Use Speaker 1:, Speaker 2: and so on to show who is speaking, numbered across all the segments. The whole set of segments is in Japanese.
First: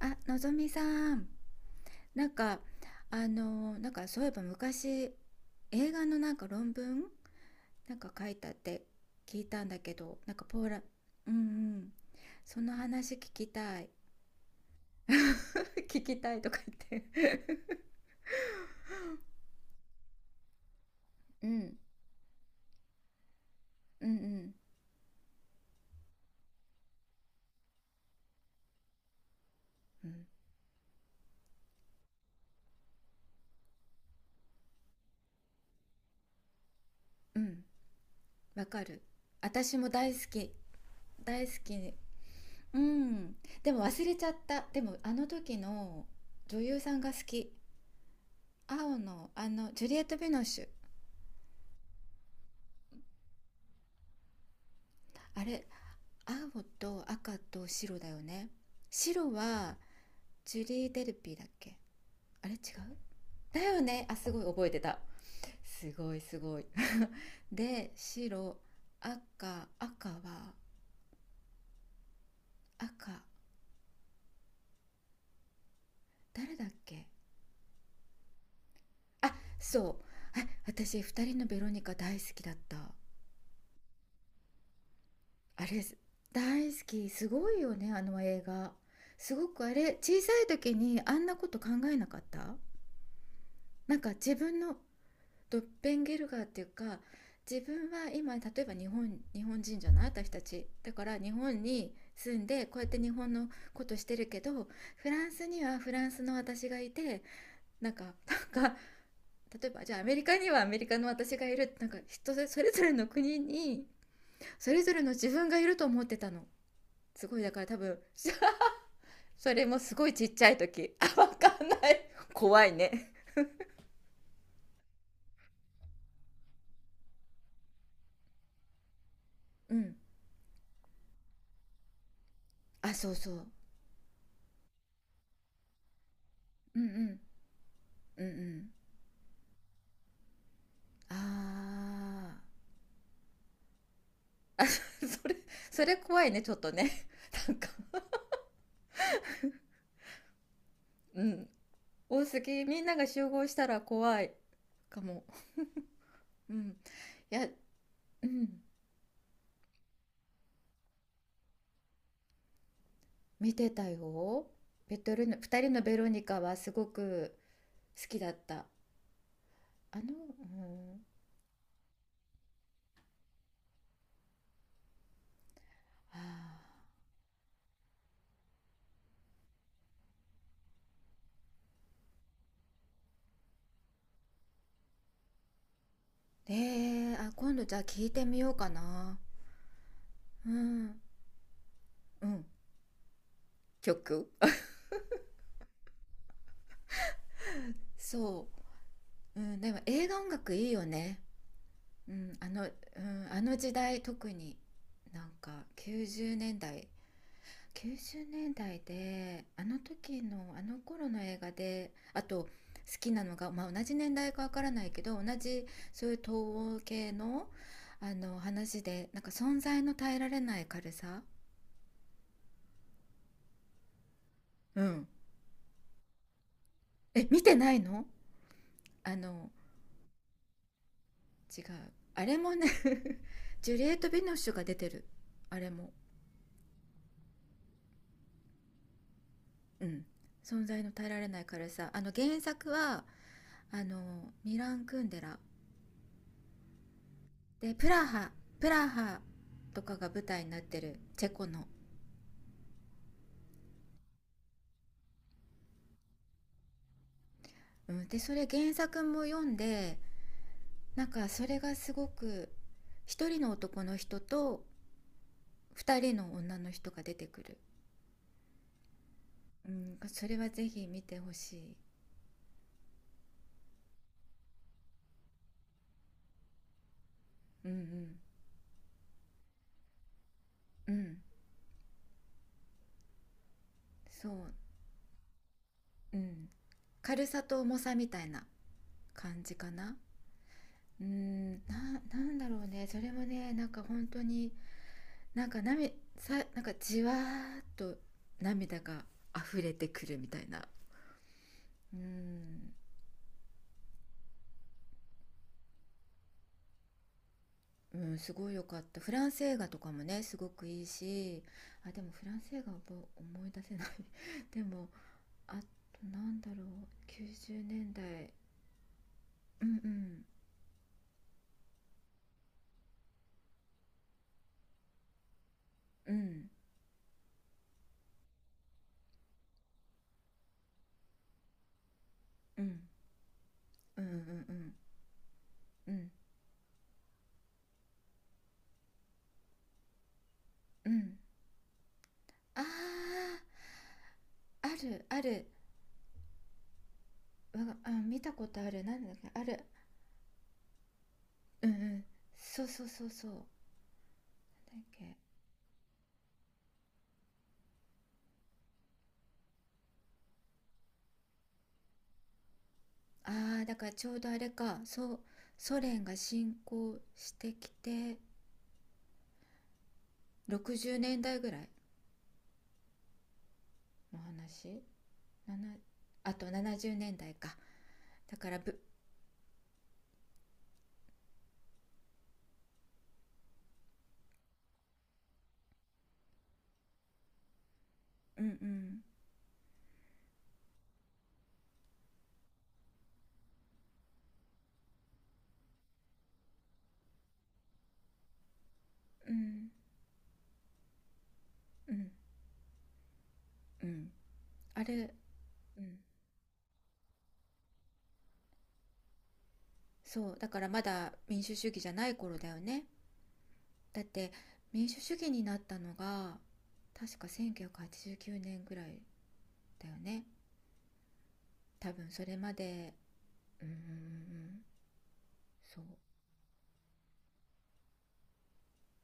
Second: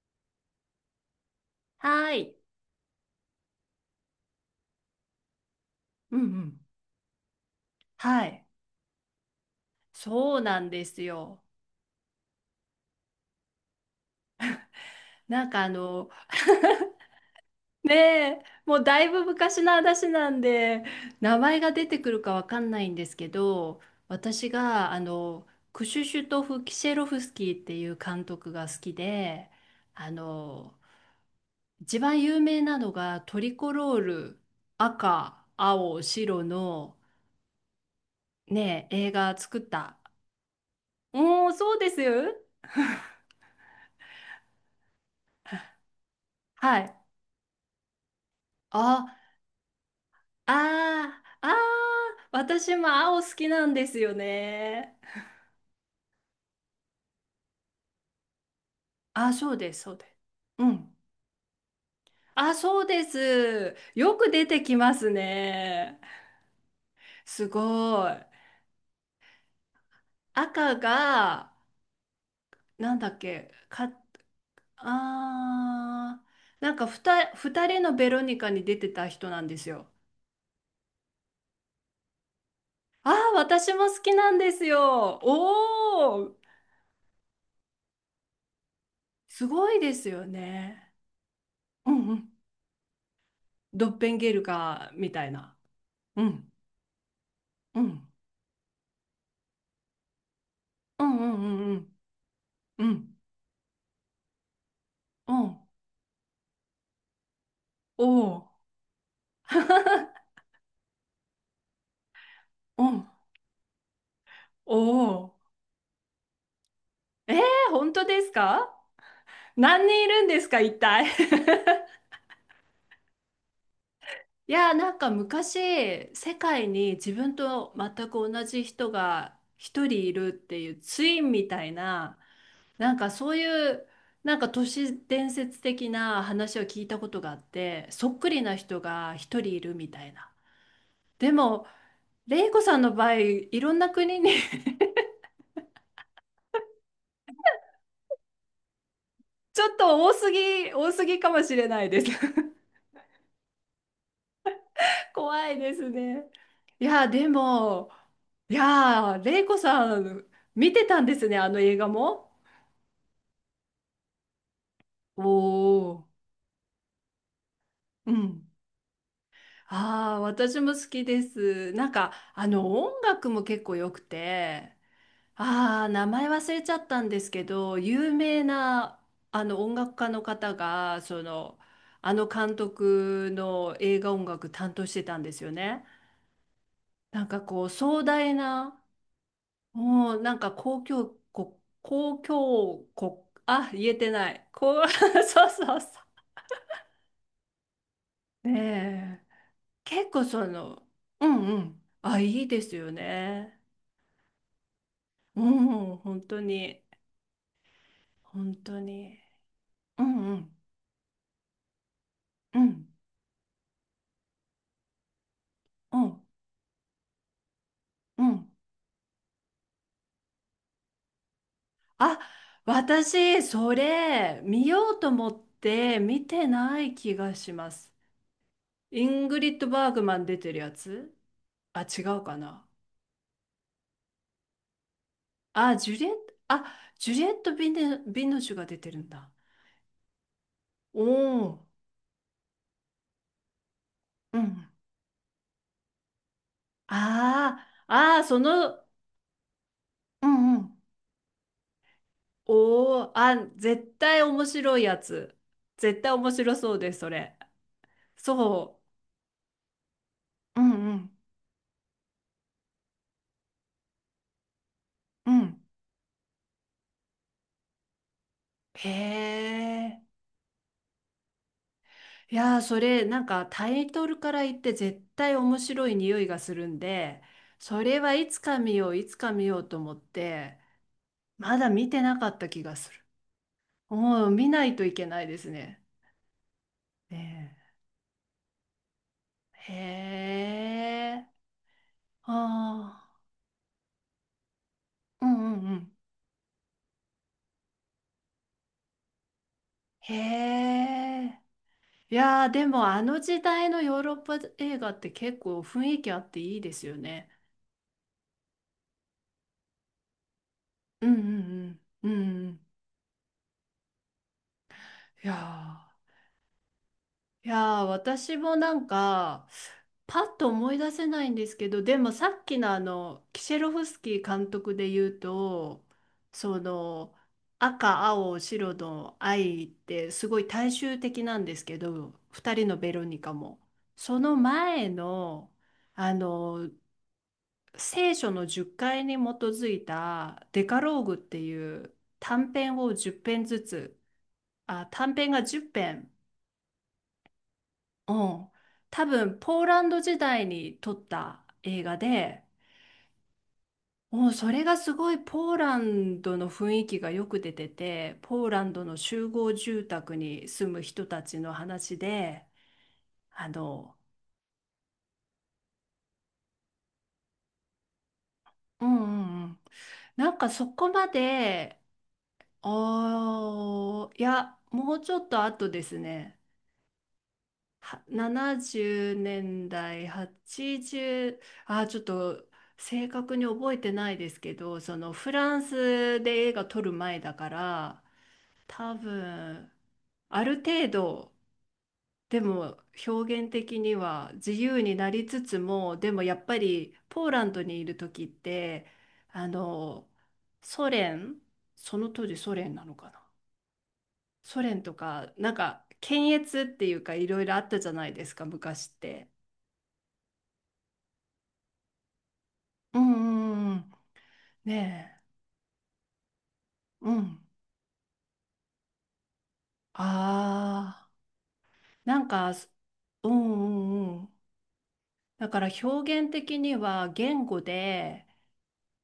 Speaker 1: あ、のぞみさん、
Speaker 2: は
Speaker 1: なん
Speaker 2: い。
Speaker 1: か、そういえば昔、映画
Speaker 2: う
Speaker 1: の
Speaker 2: んうん。
Speaker 1: 論文書
Speaker 2: は
Speaker 1: い
Speaker 2: い。
Speaker 1: たって聞いたんだけど、なん
Speaker 2: そう
Speaker 1: かポ
Speaker 2: な
Speaker 1: ー
Speaker 2: ん
Speaker 1: ラ、
Speaker 2: です
Speaker 1: うんう
Speaker 2: よ。
Speaker 1: ん、その話聞きたい
Speaker 2: なんかあ
Speaker 1: 聞
Speaker 2: の、
Speaker 1: きたいとか言って
Speaker 2: ねえ、もうだいぶ昔の話なんで、名
Speaker 1: う
Speaker 2: 前が
Speaker 1: ん、
Speaker 2: 出てくるかわかんないんですけど、
Speaker 1: うんう
Speaker 2: 私
Speaker 1: ん
Speaker 2: があの、クシュシュトフ・キシェロフスキーっていう監督が好きで、
Speaker 1: う
Speaker 2: あ
Speaker 1: ん
Speaker 2: の、一番有名なのがトリコロール、赤、青、白の
Speaker 1: うん。わか
Speaker 2: ねえ、
Speaker 1: る、
Speaker 2: 映画作っ
Speaker 1: 私も
Speaker 2: た。
Speaker 1: 大好き。大
Speaker 2: お
Speaker 1: 好
Speaker 2: ー、そうで
Speaker 1: き。
Speaker 2: す。
Speaker 1: うん、でも忘れちゃった。でもあの時の女
Speaker 2: は
Speaker 1: 優さ
Speaker 2: い。
Speaker 1: んが好き。青
Speaker 2: あ、
Speaker 1: のあのジュリエット・ヴィノッシュ。
Speaker 2: ああ、ああ、私も青好きなんですよね。
Speaker 1: あれ、青と赤と白だよね。
Speaker 2: あ
Speaker 1: 白
Speaker 2: あ、そうで
Speaker 1: は
Speaker 2: す、そうです。
Speaker 1: ジ
Speaker 2: う
Speaker 1: ュリー・
Speaker 2: ん。
Speaker 1: デルピーだっけ。あ
Speaker 2: あ、
Speaker 1: れ違う、
Speaker 2: そうで
Speaker 1: だ
Speaker 2: す。
Speaker 1: よね。あ、
Speaker 2: よ
Speaker 1: す
Speaker 2: く
Speaker 1: ごい
Speaker 2: 出て
Speaker 1: 覚え
Speaker 2: き
Speaker 1: て
Speaker 2: ま
Speaker 1: た。
Speaker 2: す
Speaker 1: す
Speaker 2: ね。
Speaker 1: ごいすごい
Speaker 2: す
Speaker 1: で
Speaker 2: ごい。
Speaker 1: 白、赤は
Speaker 2: 赤が、なんだっ
Speaker 1: 赤、
Speaker 2: け、か、ああ、
Speaker 1: 誰だっ
Speaker 2: なんか
Speaker 1: け。
Speaker 2: 二人のベロニカに出てた人
Speaker 1: あ、
Speaker 2: なんですよ。
Speaker 1: そう。あ、私、二人のベロニカ大好きだった。
Speaker 2: ああ、私も好きなんですよ。
Speaker 1: あれ
Speaker 2: おお、
Speaker 1: 大好き。すごいよね、あの映画。す
Speaker 2: す
Speaker 1: ごく
Speaker 2: ご
Speaker 1: あ
Speaker 2: いで
Speaker 1: れ、
Speaker 2: す
Speaker 1: 小
Speaker 2: よ
Speaker 1: さい時
Speaker 2: ね。
Speaker 1: にあんなこと考
Speaker 2: う
Speaker 1: えな
Speaker 2: んう
Speaker 1: かっ
Speaker 2: ん。
Speaker 1: た。
Speaker 2: ドッペンゲ
Speaker 1: 自
Speaker 2: ル
Speaker 1: 分の
Speaker 2: ガーみたいな。
Speaker 1: ドッペンゲ
Speaker 2: う
Speaker 1: ルガーっ
Speaker 2: ん
Speaker 1: ていうか、自
Speaker 2: う
Speaker 1: 分
Speaker 2: ん。
Speaker 1: は今、例えば、日本人じゃない私たちだか
Speaker 2: う
Speaker 1: ら、
Speaker 2: んう
Speaker 1: 日本
Speaker 2: んう
Speaker 1: に
Speaker 2: ん
Speaker 1: 住んでこう
Speaker 2: う
Speaker 1: やっ
Speaker 2: ん。う
Speaker 1: て日
Speaker 2: ん。
Speaker 1: 本のことしてるけど、フラン
Speaker 2: う
Speaker 1: ス
Speaker 2: ん。
Speaker 1: にはフランスの私がいて、なんか
Speaker 2: おお。
Speaker 1: なんか例えばじゃあアメリカにはアメリカの私がいる、人それぞ
Speaker 2: う
Speaker 1: れ
Speaker 2: ん。
Speaker 1: の国にそ
Speaker 2: お
Speaker 1: れぞれの自
Speaker 2: お。
Speaker 1: 分がいると思ってたの。す
Speaker 2: え
Speaker 1: ご
Speaker 2: ー、
Speaker 1: い、だから多
Speaker 2: 本
Speaker 1: 分
Speaker 2: 当ですか？
Speaker 1: それも
Speaker 2: 何
Speaker 1: す
Speaker 2: 人
Speaker 1: ご
Speaker 2: い
Speaker 1: い
Speaker 2: る
Speaker 1: ち
Speaker 2: ん
Speaker 1: っ
Speaker 2: で
Speaker 1: ち
Speaker 2: す
Speaker 1: ゃい
Speaker 2: か、一
Speaker 1: 時。
Speaker 2: 体。
Speaker 1: あ、わかんな い、怖いね。
Speaker 2: いやー、なんか昔、世界に自分と全く同じ人が
Speaker 1: う
Speaker 2: 一
Speaker 1: ん。
Speaker 2: 人いるっていうツインみたいな、
Speaker 1: あ、
Speaker 2: なん
Speaker 1: そ
Speaker 2: か
Speaker 1: うそ
Speaker 2: そう
Speaker 1: う。
Speaker 2: いう、なんか都市伝説的な話を
Speaker 1: うん
Speaker 2: 聞
Speaker 1: う
Speaker 2: いたこ
Speaker 1: ん
Speaker 2: とがあって、そっ
Speaker 1: うんう
Speaker 2: くりな
Speaker 1: ん。
Speaker 2: 人が一人いるみたいな。でも、
Speaker 1: あ
Speaker 2: レイコさんの場合、いろんな国に、
Speaker 1: ー それ、それ怖いねちょっとね なんか
Speaker 2: ちょっと多すぎ、多す ぎ
Speaker 1: う
Speaker 2: かも
Speaker 1: ん、
Speaker 2: しれないです。
Speaker 1: 多す ぎ、みんなが集合したら怖いかも。
Speaker 2: 怖いですね。
Speaker 1: うん、い
Speaker 2: いや、で
Speaker 1: や、
Speaker 2: も、
Speaker 1: う
Speaker 2: い
Speaker 1: ん。
Speaker 2: や、レイコさん、見てたんですね、あの映画も。
Speaker 1: 見てたよ。ベト
Speaker 2: お
Speaker 1: ルの二人のベロ
Speaker 2: お、
Speaker 1: ニカはすごく好
Speaker 2: う
Speaker 1: きだっ
Speaker 2: ん。
Speaker 1: た。あの、う
Speaker 2: ああ、私も好
Speaker 1: ん、
Speaker 2: きです。なんか、あの、音楽も結構良くて、ああ、名
Speaker 1: あ
Speaker 2: 前忘れちゃったんですけど、有名な、あの、音楽家の方が、その、あの監督の映画音楽担当してたんですよね。
Speaker 1: ー、ねえ
Speaker 2: な
Speaker 1: ー、
Speaker 2: ん
Speaker 1: あ、
Speaker 2: か
Speaker 1: 今度
Speaker 2: こう
Speaker 1: じゃあ
Speaker 2: 壮
Speaker 1: 聞いて
Speaker 2: 大
Speaker 1: みようか
Speaker 2: な、
Speaker 1: な。
Speaker 2: もうなん
Speaker 1: う
Speaker 2: か公
Speaker 1: ん
Speaker 2: 共国、公
Speaker 1: うん、
Speaker 2: 共国、あ、言えて
Speaker 1: 曲
Speaker 2: ない。こう、そうそうそ
Speaker 1: そ
Speaker 2: う。ねえ、
Speaker 1: う、うん、でも映
Speaker 2: 結
Speaker 1: 画
Speaker 2: 構
Speaker 1: 音
Speaker 2: そ
Speaker 1: 楽いいよ
Speaker 2: の、
Speaker 1: ね。
Speaker 2: うんうん。
Speaker 1: う
Speaker 2: あ、
Speaker 1: ん、
Speaker 2: いい
Speaker 1: あ
Speaker 2: で
Speaker 1: の、う
Speaker 2: すよ
Speaker 1: ん、あの
Speaker 2: ね。
Speaker 1: 時代特に、なん
Speaker 2: う
Speaker 1: か
Speaker 2: ん、本
Speaker 1: 90
Speaker 2: 当
Speaker 1: 年
Speaker 2: に、
Speaker 1: 代90年
Speaker 2: 本当
Speaker 1: 代
Speaker 2: に。
Speaker 1: であの
Speaker 2: うん
Speaker 1: 時
Speaker 2: う
Speaker 1: の
Speaker 2: ん、
Speaker 1: あの頃の映画で、あと好
Speaker 2: うん、
Speaker 1: きなのが、まあ、同じ年代かわからないけど、同じ
Speaker 2: う
Speaker 1: そういう
Speaker 2: ん、
Speaker 1: 東欧系の、あ
Speaker 2: う
Speaker 1: の
Speaker 2: ん。
Speaker 1: 話で、存在の耐えられない軽さ。
Speaker 2: あ、私、それ、見
Speaker 1: う
Speaker 2: よう
Speaker 1: ん。
Speaker 2: と思って見てない気
Speaker 1: え、
Speaker 2: が
Speaker 1: 見
Speaker 2: し
Speaker 1: て
Speaker 2: ま
Speaker 1: ない
Speaker 2: す。
Speaker 1: の。
Speaker 2: イ
Speaker 1: あ
Speaker 2: ング
Speaker 1: の、
Speaker 2: リッド・バーグマン出てるやつ。
Speaker 1: 違う。
Speaker 2: あ、違う
Speaker 1: あれ
Speaker 2: か
Speaker 1: も
Speaker 2: な。
Speaker 1: ね ジュリエット・ビノッシュが出てる、あれ
Speaker 2: あ、
Speaker 1: も。
Speaker 2: ジュリエット、あ、ジュリエット・ビノシュが出てるんだ。
Speaker 1: うん。存在の
Speaker 2: お
Speaker 1: 耐えられない
Speaker 2: お、
Speaker 1: 軽さ、あの原作はあの
Speaker 2: う
Speaker 1: ミ
Speaker 2: ん。
Speaker 1: ラン・クンデラ。
Speaker 2: あ
Speaker 1: で、プ
Speaker 2: あ、
Speaker 1: ラ
Speaker 2: ああ、
Speaker 1: ハ、
Speaker 2: そ
Speaker 1: プ
Speaker 2: の、
Speaker 1: ラハとかが舞
Speaker 2: う
Speaker 1: 台に
Speaker 2: ん
Speaker 1: な
Speaker 2: う
Speaker 1: っ
Speaker 2: ん。
Speaker 1: てるチェコの、
Speaker 2: おお、あ、絶対面白いやつ。絶対面白そうです、それ。
Speaker 1: うん、でそれ原
Speaker 2: そ
Speaker 1: 作も読んで、
Speaker 2: う。うんうん
Speaker 1: それがすごく、一人の男の人と
Speaker 2: うん。
Speaker 1: 二人の女の人が出てくる、
Speaker 2: へ
Speaker 1: うん、
Speaker 2: え。
Speaker 1: それはぜひ見てほしい。
Speaker 2: いやー、それ、なんかタイトルから言って絶対面白い匂いがするんで、
Speaker 1: う
Speaker 2: それ
Speaker 1: ん
Speaker 2: はいつか見よう、いつか見ようと思って、
Speaker 1: うんうん。
Speaker 2: まだ見てなかった気がする。う
Speaker 1: そう、
Speaker 2: ん、見ないといけないですね。
Speaker 1: うん。軽さ
Speaker 2: ね
Speaker 1: と重さみたいな感じか
Speaker 2: え、
Speaker 1: な。
Speaker 2: へ
Speaker 1: うー
Speaker 2: え。
Speaker 1: ん、ななんだろうね、それ
Speaker 2: あ
Speaker 1: もね、本当に、
Speaker 2: あ。うんうんうん。
Speaker 1: 涙さ、じわーっと涙が溢れてく
Speaker 2: へ
Speaker 1: るみたいな。
Speaker 2: え。
Speaker 1: う
Speaker 2: いやー、で
Speaker 1: ん、
Speaker 2: もあの時代のヨーロッパ映画って結構雰囲気あっていいですよね。
Speaker 1: うん、すごい良かった。フランス映画とかもねすごくいい
Speaker 2: うんう
Speaker 1: し、
Speaker 2: ん
Speaker 1: あ、で
Speaker 2: うん。う
Speaker 1: もフラン
Speaker 2: んう
Speaker 1: ス
Speaker 2: ん。
Speaker 1: 映画はもう思い出せない でも
Speaker 2: いや
Speaker 1: あと
Speaker 2: ー。
Speaker 1: なんだろう、
Speaker 2: い
Speaker 1: 90年
Speaker 2: やー、
Speaker 1: 代
Speaker 2: 私もなんか、
Speaker 1: うねん
Speaker 2: パ
Speaker 1: だ
Speaker 2: ッと思い出せないんですけど、でもさっきのあの、キシェロフスキー監督で言うと、
Speaker 1: い、うんうん
Speaker 2: その、赤、青、白の愛ってすごい大衆的なんですけど、二
Speaker 1: う
Speaker 2: 人の
Speaker 1: ん
Speaker 2: ベロニカも。
Speaker 1: うんう
Speaker 2: その
Speaker 1: ん
Speaker 2: 前の、
Speaker 1: うんうん
Speaker 2: あの、聖書の10回に基づいたデカ
Speaker 1: うんう
Speaker 2: ローグ
Speaker 1: ん。
Speaker 2: っていう短
Speaker 1: あー、
Speaker 2: 編を10編ずつ、
Speaker 1: あ
Speaker 2: あ、
Speaker 1: る
Speaker 2: 短
Speaker 1: あ
Speaker 2: 編が
Speaker 1: る、
Speaker 2: 10編。
Speaker 1: わが、あ、
Speaker 2: う
Speaker 1: 見たこ
Speaker 2: ん、
Speaker 1: とある、なん
Speaker 2: 多
Speaker 1: だっけ、
Speaker 2: 分
Speaker 1: あ
Speaker 2: ポ
Speaker 1: る。
Speaker 2: ーランド時代に撮った
Speaker 1: うんう
Speaker 2: 映画
Speaker 1: ん、
Speaker 2: で、
Speaker 1: そうそうそうそう、な
Speaker 2: もうそれが
Speaker 1: んだっ
Speaker 2: すご
Speaker 1: け。
Speaker 2: いポーランドの雰囲気がよく出てて、ポーランドの集合住宅に住む人たちの話で、あ
Speaker 1: ああ、だから
Speaker 2: の、
Speaker 1: ちょうどあれか、そう、ソ連が侵攻してきて、
Speaker 2: うんうんうん、なんかそ
Speaker 1: 60
Speaker 2: こま
Speaker 1: 年代ぐらい
Speaker 2: で、あー
Speaker 1: の
Speaker 2: いや、
Speaker 1: 話、
Speaker 2: もうちょっと
Speaker 1: な
Speaker 2: 後
Speaker 1: な、
Speaker 2: です
Speaker 1: あ
Speaker 2: ね。
Speaker 1: と70年代か。
Speaker 2: は
Speaker 1: だからぶ、
Speaker 2: 70年代、80、あー、ちょっと正確に覚えてないですけど、そのフランスで映画撮る前だから、
Speaker 1: うんう
Speaker 2: 多
Speaker 1: ん、
Speaker 2: 分、ある程度、でも表現的には自由になりつつも、でもやっぱりポーランドにいる時って、
Speaker 1: う
Speaker 2: あ
Speaker 1: ん、
Speaker 2: の、ソ連、
Speaker 1: う
Speaker 2: そ
Speaker 1: ん、
Speaker 2: の当時ソ連なのかな。
Speaker 1: うん。
Speaker 2: ソ連
Speaker 1: あ
Speaker 2: と
Speaker 1: れ、
Speaker 2: か、なん
Speaker 1: う
Speaker 2: か、
Speaker 1: ん。
Speaker 2: 検閲っていうかいろいろあったじゃないですか、昔って。
Speaker 1: そう、だからまだ民主主義じゃない頃だよね。
Speaker 2: うんうんうん。
Speaker 1: だって民主主
Speaker 2: ね
Speaker 1: 義になったのが、
Speaker 2: え。う
Speaker 1: 確か
Speaker 2: ん。
Speaker 1: 1989年ぐらいだよ
Speaker 2: あ
Speaker 1: ね。
Speaker 2: あ。
Speaker 1: 多分
Speaker 2: な
Speaker 1: そ
Speaker 2: ん
Speaker 1: れま
Speaker 2: か、
Speaker 1: で、
Speaker 2: うん
Speaker 1: うう
Speaker 2: う
Speaker 1: んうんう
Speaker 2: んうん。
Speaker 1: ん、
Speaker 2: だから
Speaker 1: そう。
Speaker 2: 表現的には言語で、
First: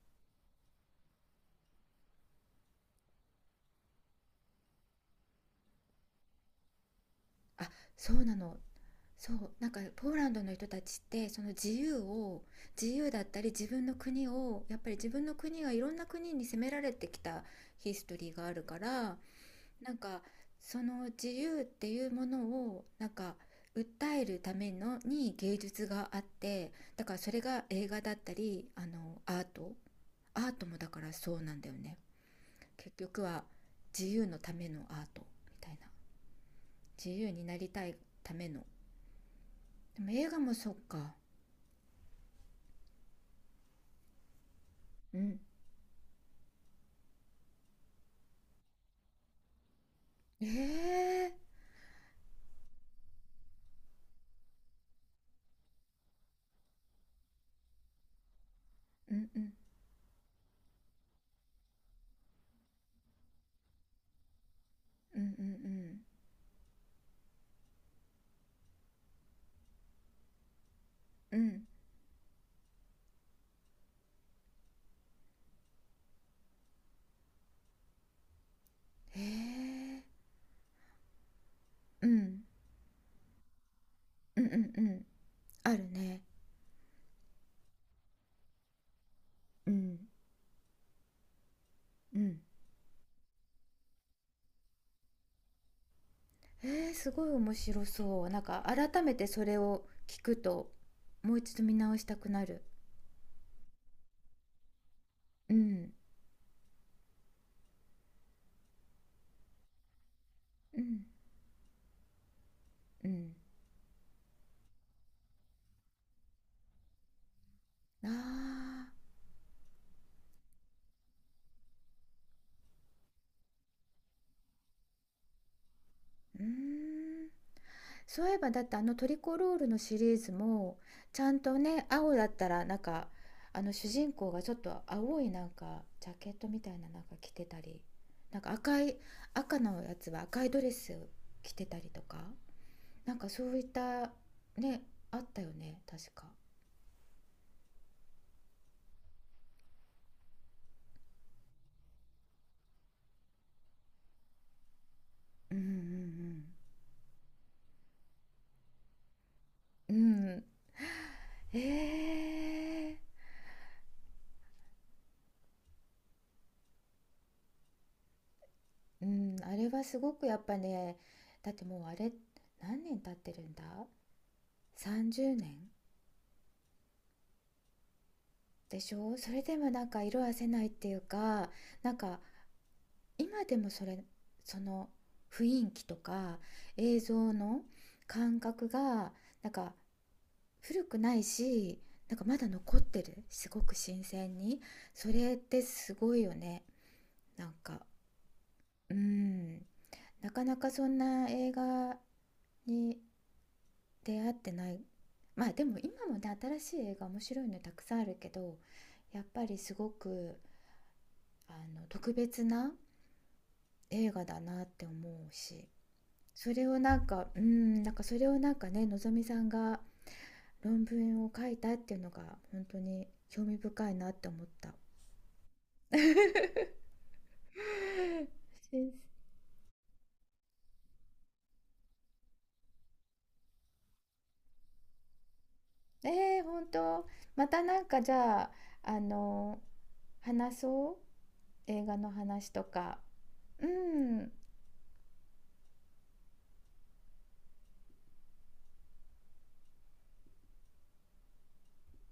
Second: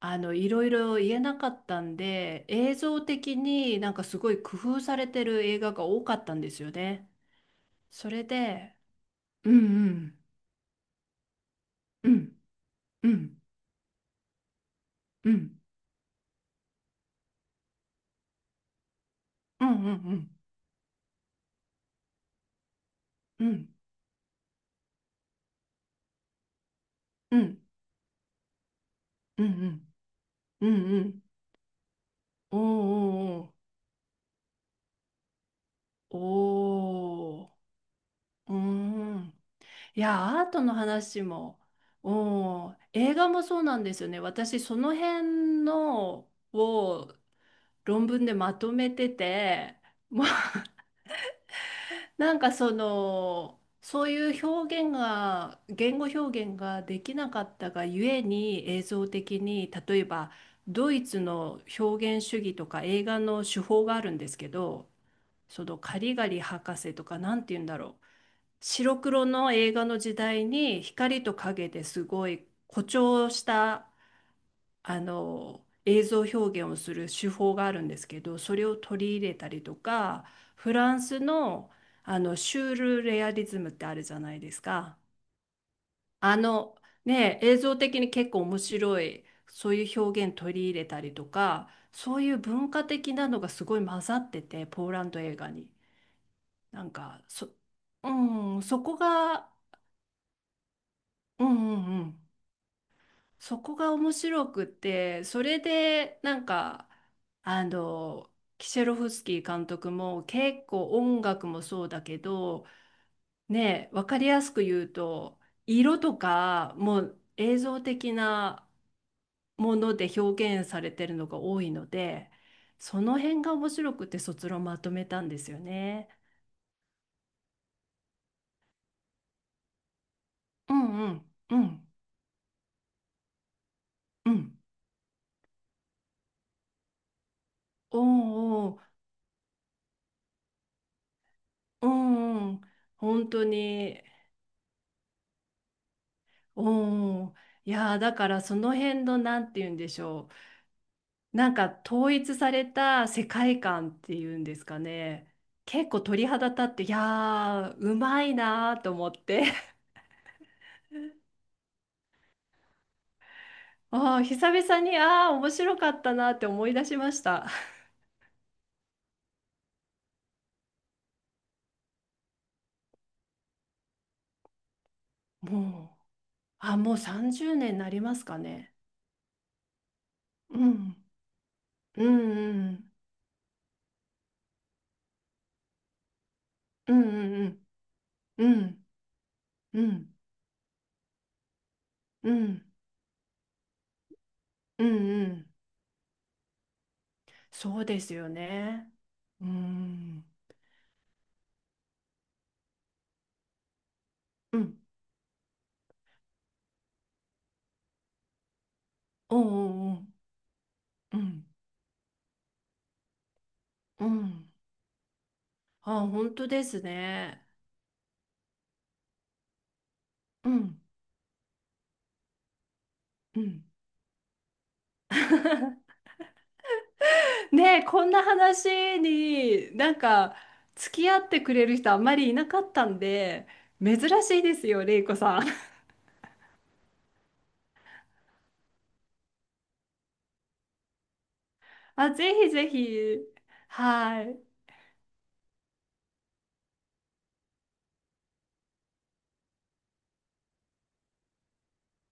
Speaker 2: あの、いろいろ言えなかったんで、映像的になんかすごい工夫されてる映画が多かったんですよね。
Speaker 1: あ、
Speaker 2: そ
Speaker 1: そ
Speaker 2: れ
Speaker 1: うなの。
Speaker 2: で、
Speaker 1: そ
Speaker 2: う
Speaker 1: う、
Speaker 2: んう
Speaker 1: ポー
Speaker 2: ん。
Speaker 1: ランドの人たちって、その自由
Speaker 2: うん
Speaker 1: を、自
Speaker 2: う
Speaker 1: 由だっ
Speaker 2: ん
Speaker 1: たり、自分の国を、やっぱり自分
Speaker 2: う
Speaker 1: の
Speaker 2: ん。
Speaker 1: 国がいろんな国に攻められてきたヒストリーがあるから、
Speaker 2: うんうんう
Speaker 1: なんか
Speaker 2: ん。
Speaker 1: その自由っていうものを
Speaker 2: うん
Speaker 1: 訴えるためのに芸術があって、だからそ
Speaker 2: う
Speaker 1: れ
Speaker 2: ん
Speaker 1: が映画だったり、あのア
Speaker 2: う
Speaker 1: ー
Speaker 2: ん
Speaker 1: ト、アート
Speaker 2: うんう
Speaker 1: もだ
Speaker 2: んうん
Speaker 1: か
Speaker 2: う
Speaker 1: ら
Speaker 2: ん。
Speaker 1: そうなんだよね、
Speaker 2: お
Speaker 1: 結局は。
Speaker 2: ー
Speaker 1: 自由のためのアートみたいな、
Speaker 2: お
Speaker 1: 自由に
Speaker 2: ーお
Speaker 1: なりたいため
Speaker 2: ー。おーう
Speaker 1: の。
Speaker 2: ーん。い
Speaker 1: でも映画
Speaker 2: や、アー
Speaker 1: も
Speaker 2: ト
Speaker 1: そ
Speaker 2: の
Speaker 1: っか。
Speaker 2: 話も、うん、映画もそうなんですよね。私、その
Speaker 1: うん、
Speaker 2: 辺のを論文でまとめてて、もう、
Speaker 1: ええ
Speaker 2: なんかその、そういう表現が、言語表現ができなかったがゆえに映像
Speaker 1: ー、うんう
Speaker 2: 的
Speaker 1: ん
Speaker 2: に、例えばドイツの表現主義とか映画の手法があるんですけど、
Speaker 1: うんう
Speaker 2: そのカ
Speaker 1: ん
Speaker 2: リガリ博士とか、なんて言うんだろう。白黒の映画の時代に光と
Speaker 1: うん。うん
Speaker 2: 影ですごい誇張したあの映像表現をする手法があるんですけど、それを取り
Speaker 1: へえ
Speaker 2: 入れたりと
Speaker 1: ー、
Speaker 2: か、フランスの、
Speaker 1: う
Speaker 2: あの
Speaker 1: ん
Speaker 2: シュールレアリズムってあるじゃない
Speaker 1: うんう
Speaker 2: で
Speaker 1: ん
Speaker 2: す
Speaker 1: う
Speaker 2: か。
Speaker 1: ん。あるね。
Speaker 2: あの、ね、映像的に結構面白いそ
Speaker 1: う
Speaker 2: うい
Speaker 1: ん
Speaker 2: う表現取り入れたりとか、そ
Speaker 1: う
Speaker 2: ういう
Speaker 1: ん、
Speaker 2: 文化的なのがすごい混ざっててポーランド映画に。
Speaker 1: え
Speaker 2: なん
Speaker 1: ー、す
Speaker 2: か
Speaker 1: ごい面白
Speaker 2: う
Speaker 1: そう。
Speaker 2: ん、そこ
Speaker 1: 改めてそ
Speaker 2: が、
Speaker 1: れを聞くと、もう
Speaker 2: うん
Speaker 1: 一度見
Speaker 2: う
Speaker 1: 直
Speaker 2: んう
Speaker 1: した
Speaker 2: ん。
Speaker 1: くなる。
Speaker 2: そこが面白くって、そ
Speaker 1: う
Speaker 2: れ
Speaker 1: ん
Speaker 2: でなんか、あの、キシェロフスキー監督も結
Speaker 1: う
Speaker 2: 構
Speaker 1: ん
Speaker 2: 音楽もそうだけど、
Speaker 1: うん、
Speaker 2: ね、分かりやすく言うと、色とかもう映像的な
Speaker 1: あ
Speaker 2: もので表現されてるのが多いので、その辺が面白くて卒論まとめたんですよ
Speaker 1: あー、
Speaker 2: ね。
Speaker 1: うーん、そういえば、だってあのトリコロールのシリーズ
Speaker 2: う
Speaker 1: も
Speaker 2: んう
Speaker 1: ちゃ
Speaker 2: ん
Speaker 1: ん
Speaker 2: う
Speaker 1: とね、
Speaker 2: ん
Speaker 1: 青だったらあの主人公
Speaker 2: う
Speaker 1: がちょっ
Speaker 2: ん。
Speaker 1: と青いジャケットみたいな着てたり、
Speaker 2: おーお
Speaker 1: 赤
Speaker 2: ー、
Speaker 1: い、赤のやつは赤いドレスを着てた
Speaker 2: う
Speaker 1: りとか、
Speaker 2: んうん。本当
Speaker 1: そういっ
Speaker 2: に。
Speaker 1: た、ね、あったよね確か。
Speaker 2: おー、いやー、だからその辺の、なんて言うんでしょう、なんか統一された世界観っていうんですかね。
Speaker 1: うんう
Speaker 2: 結構鳥
Speaker 1: ん
Speaker 2: 肌立って、いやーうまいなーと思って、
Speaker 1: うんうん、えー、
Speaker 2: あー久々に、あー面白かったなーって思い出しました。
Speaker 1: うん。あれはすごくやっぱね、だってもうあれ、何年経ってるんだ、30 年
Speaker 2: もう、あ、もう30年になりますかね。
Speaker 1: でしょ。それでも色褪せ
Speaker 2: う
Speaker 1: ないってい
Speaker 2: ん
Speaker 1: うか、なん
Speaker 2: う
Speaker 1: か
Speaker 2: ん
Speaker 1: 今でもそれ、その雰囲気とか
Speaker 2: う
Speaker 1: 映
Speaker 2: ん
Speaker 1: 像
Speaker 2: う
Speaker 1: の
Speaker 2: ん
Speaker 1: 感
Speaker 2: う
Speaker 1: 覚
Speaker 2: ん
Speaker 1: がなんか
Speaker 2: うん
Speaker 1: 古くないし、
Speaker 2: うん
Speaker 1: ま
Speaker 2: うんう
Speaker 1: だ
Speaker 2: ん
Speaker 1: 残ってる、すごく新鮮に。
Speaker 2: う
Speaker 1: そ
Speaker 2: んう
Speaker 1: れっ
Speaker 2: ん。
Speaker 1: てすごいよね。なん
Speaker 2: そ
Speaker 1: か
Speaker 2: うですよね。
Speaker 1: う
Speaker 2: う
Speaker 1: ん、
Speaker 2: ん
Speaker 1: なかなかそんな映画に出会って
Speaker 2: う
Speaker 1: な
Speaker 2: ん。
Speaker 1: い。まあでも今もね、新しい映画面白いのたくさんあるけど、やっ
Speaker 2: お
Speaker 1: ぱ
Speaker 2: う
Speaker 1: り
Speaker 2: お
Speaker 1: すご
Speaker 2: うおう。
Speaker 1: く、
Speaker 2: うん、
Speaker 1: あの、特別な
Speaker 2: う
Speaker 1: 映画だ
Speaker 2: ん、
Speaker 1: なって思うし、
Speaker 2: あ、本当
Speaker 1: そ
Speaker 2: で
Speaker 1: れを
Speaker 2: す
Speaker 1: う
Speaker 2: ね。
Speaker 1: ん、なんかそれをなんかね、のぞみさんが
Speaker 2: うん、
Speaker 1: 論文を書いたっていうのが本当に
Speaker 2: う
Speaker 1: 興味
Speaker 2: ん。
Speaker 1: 深いなって思った。
Speaker 2: ねえ、こんな話になんか付き合ってくれる人あんまりいなかったんで、珍しいですよ、れいこさん。
Speaker 1: えー、本当。またなんかじゃあ、あの、話そう、映 画の
Speaker 2: あ、ぜ
Speaker 1: 話
Speaker 2: ひ
Speaker 1: と
Speaker 2: ぜひ。
Speaker 1: か。う
Speaker 2: は
Speaker 1: ん。
Speaker 2: い。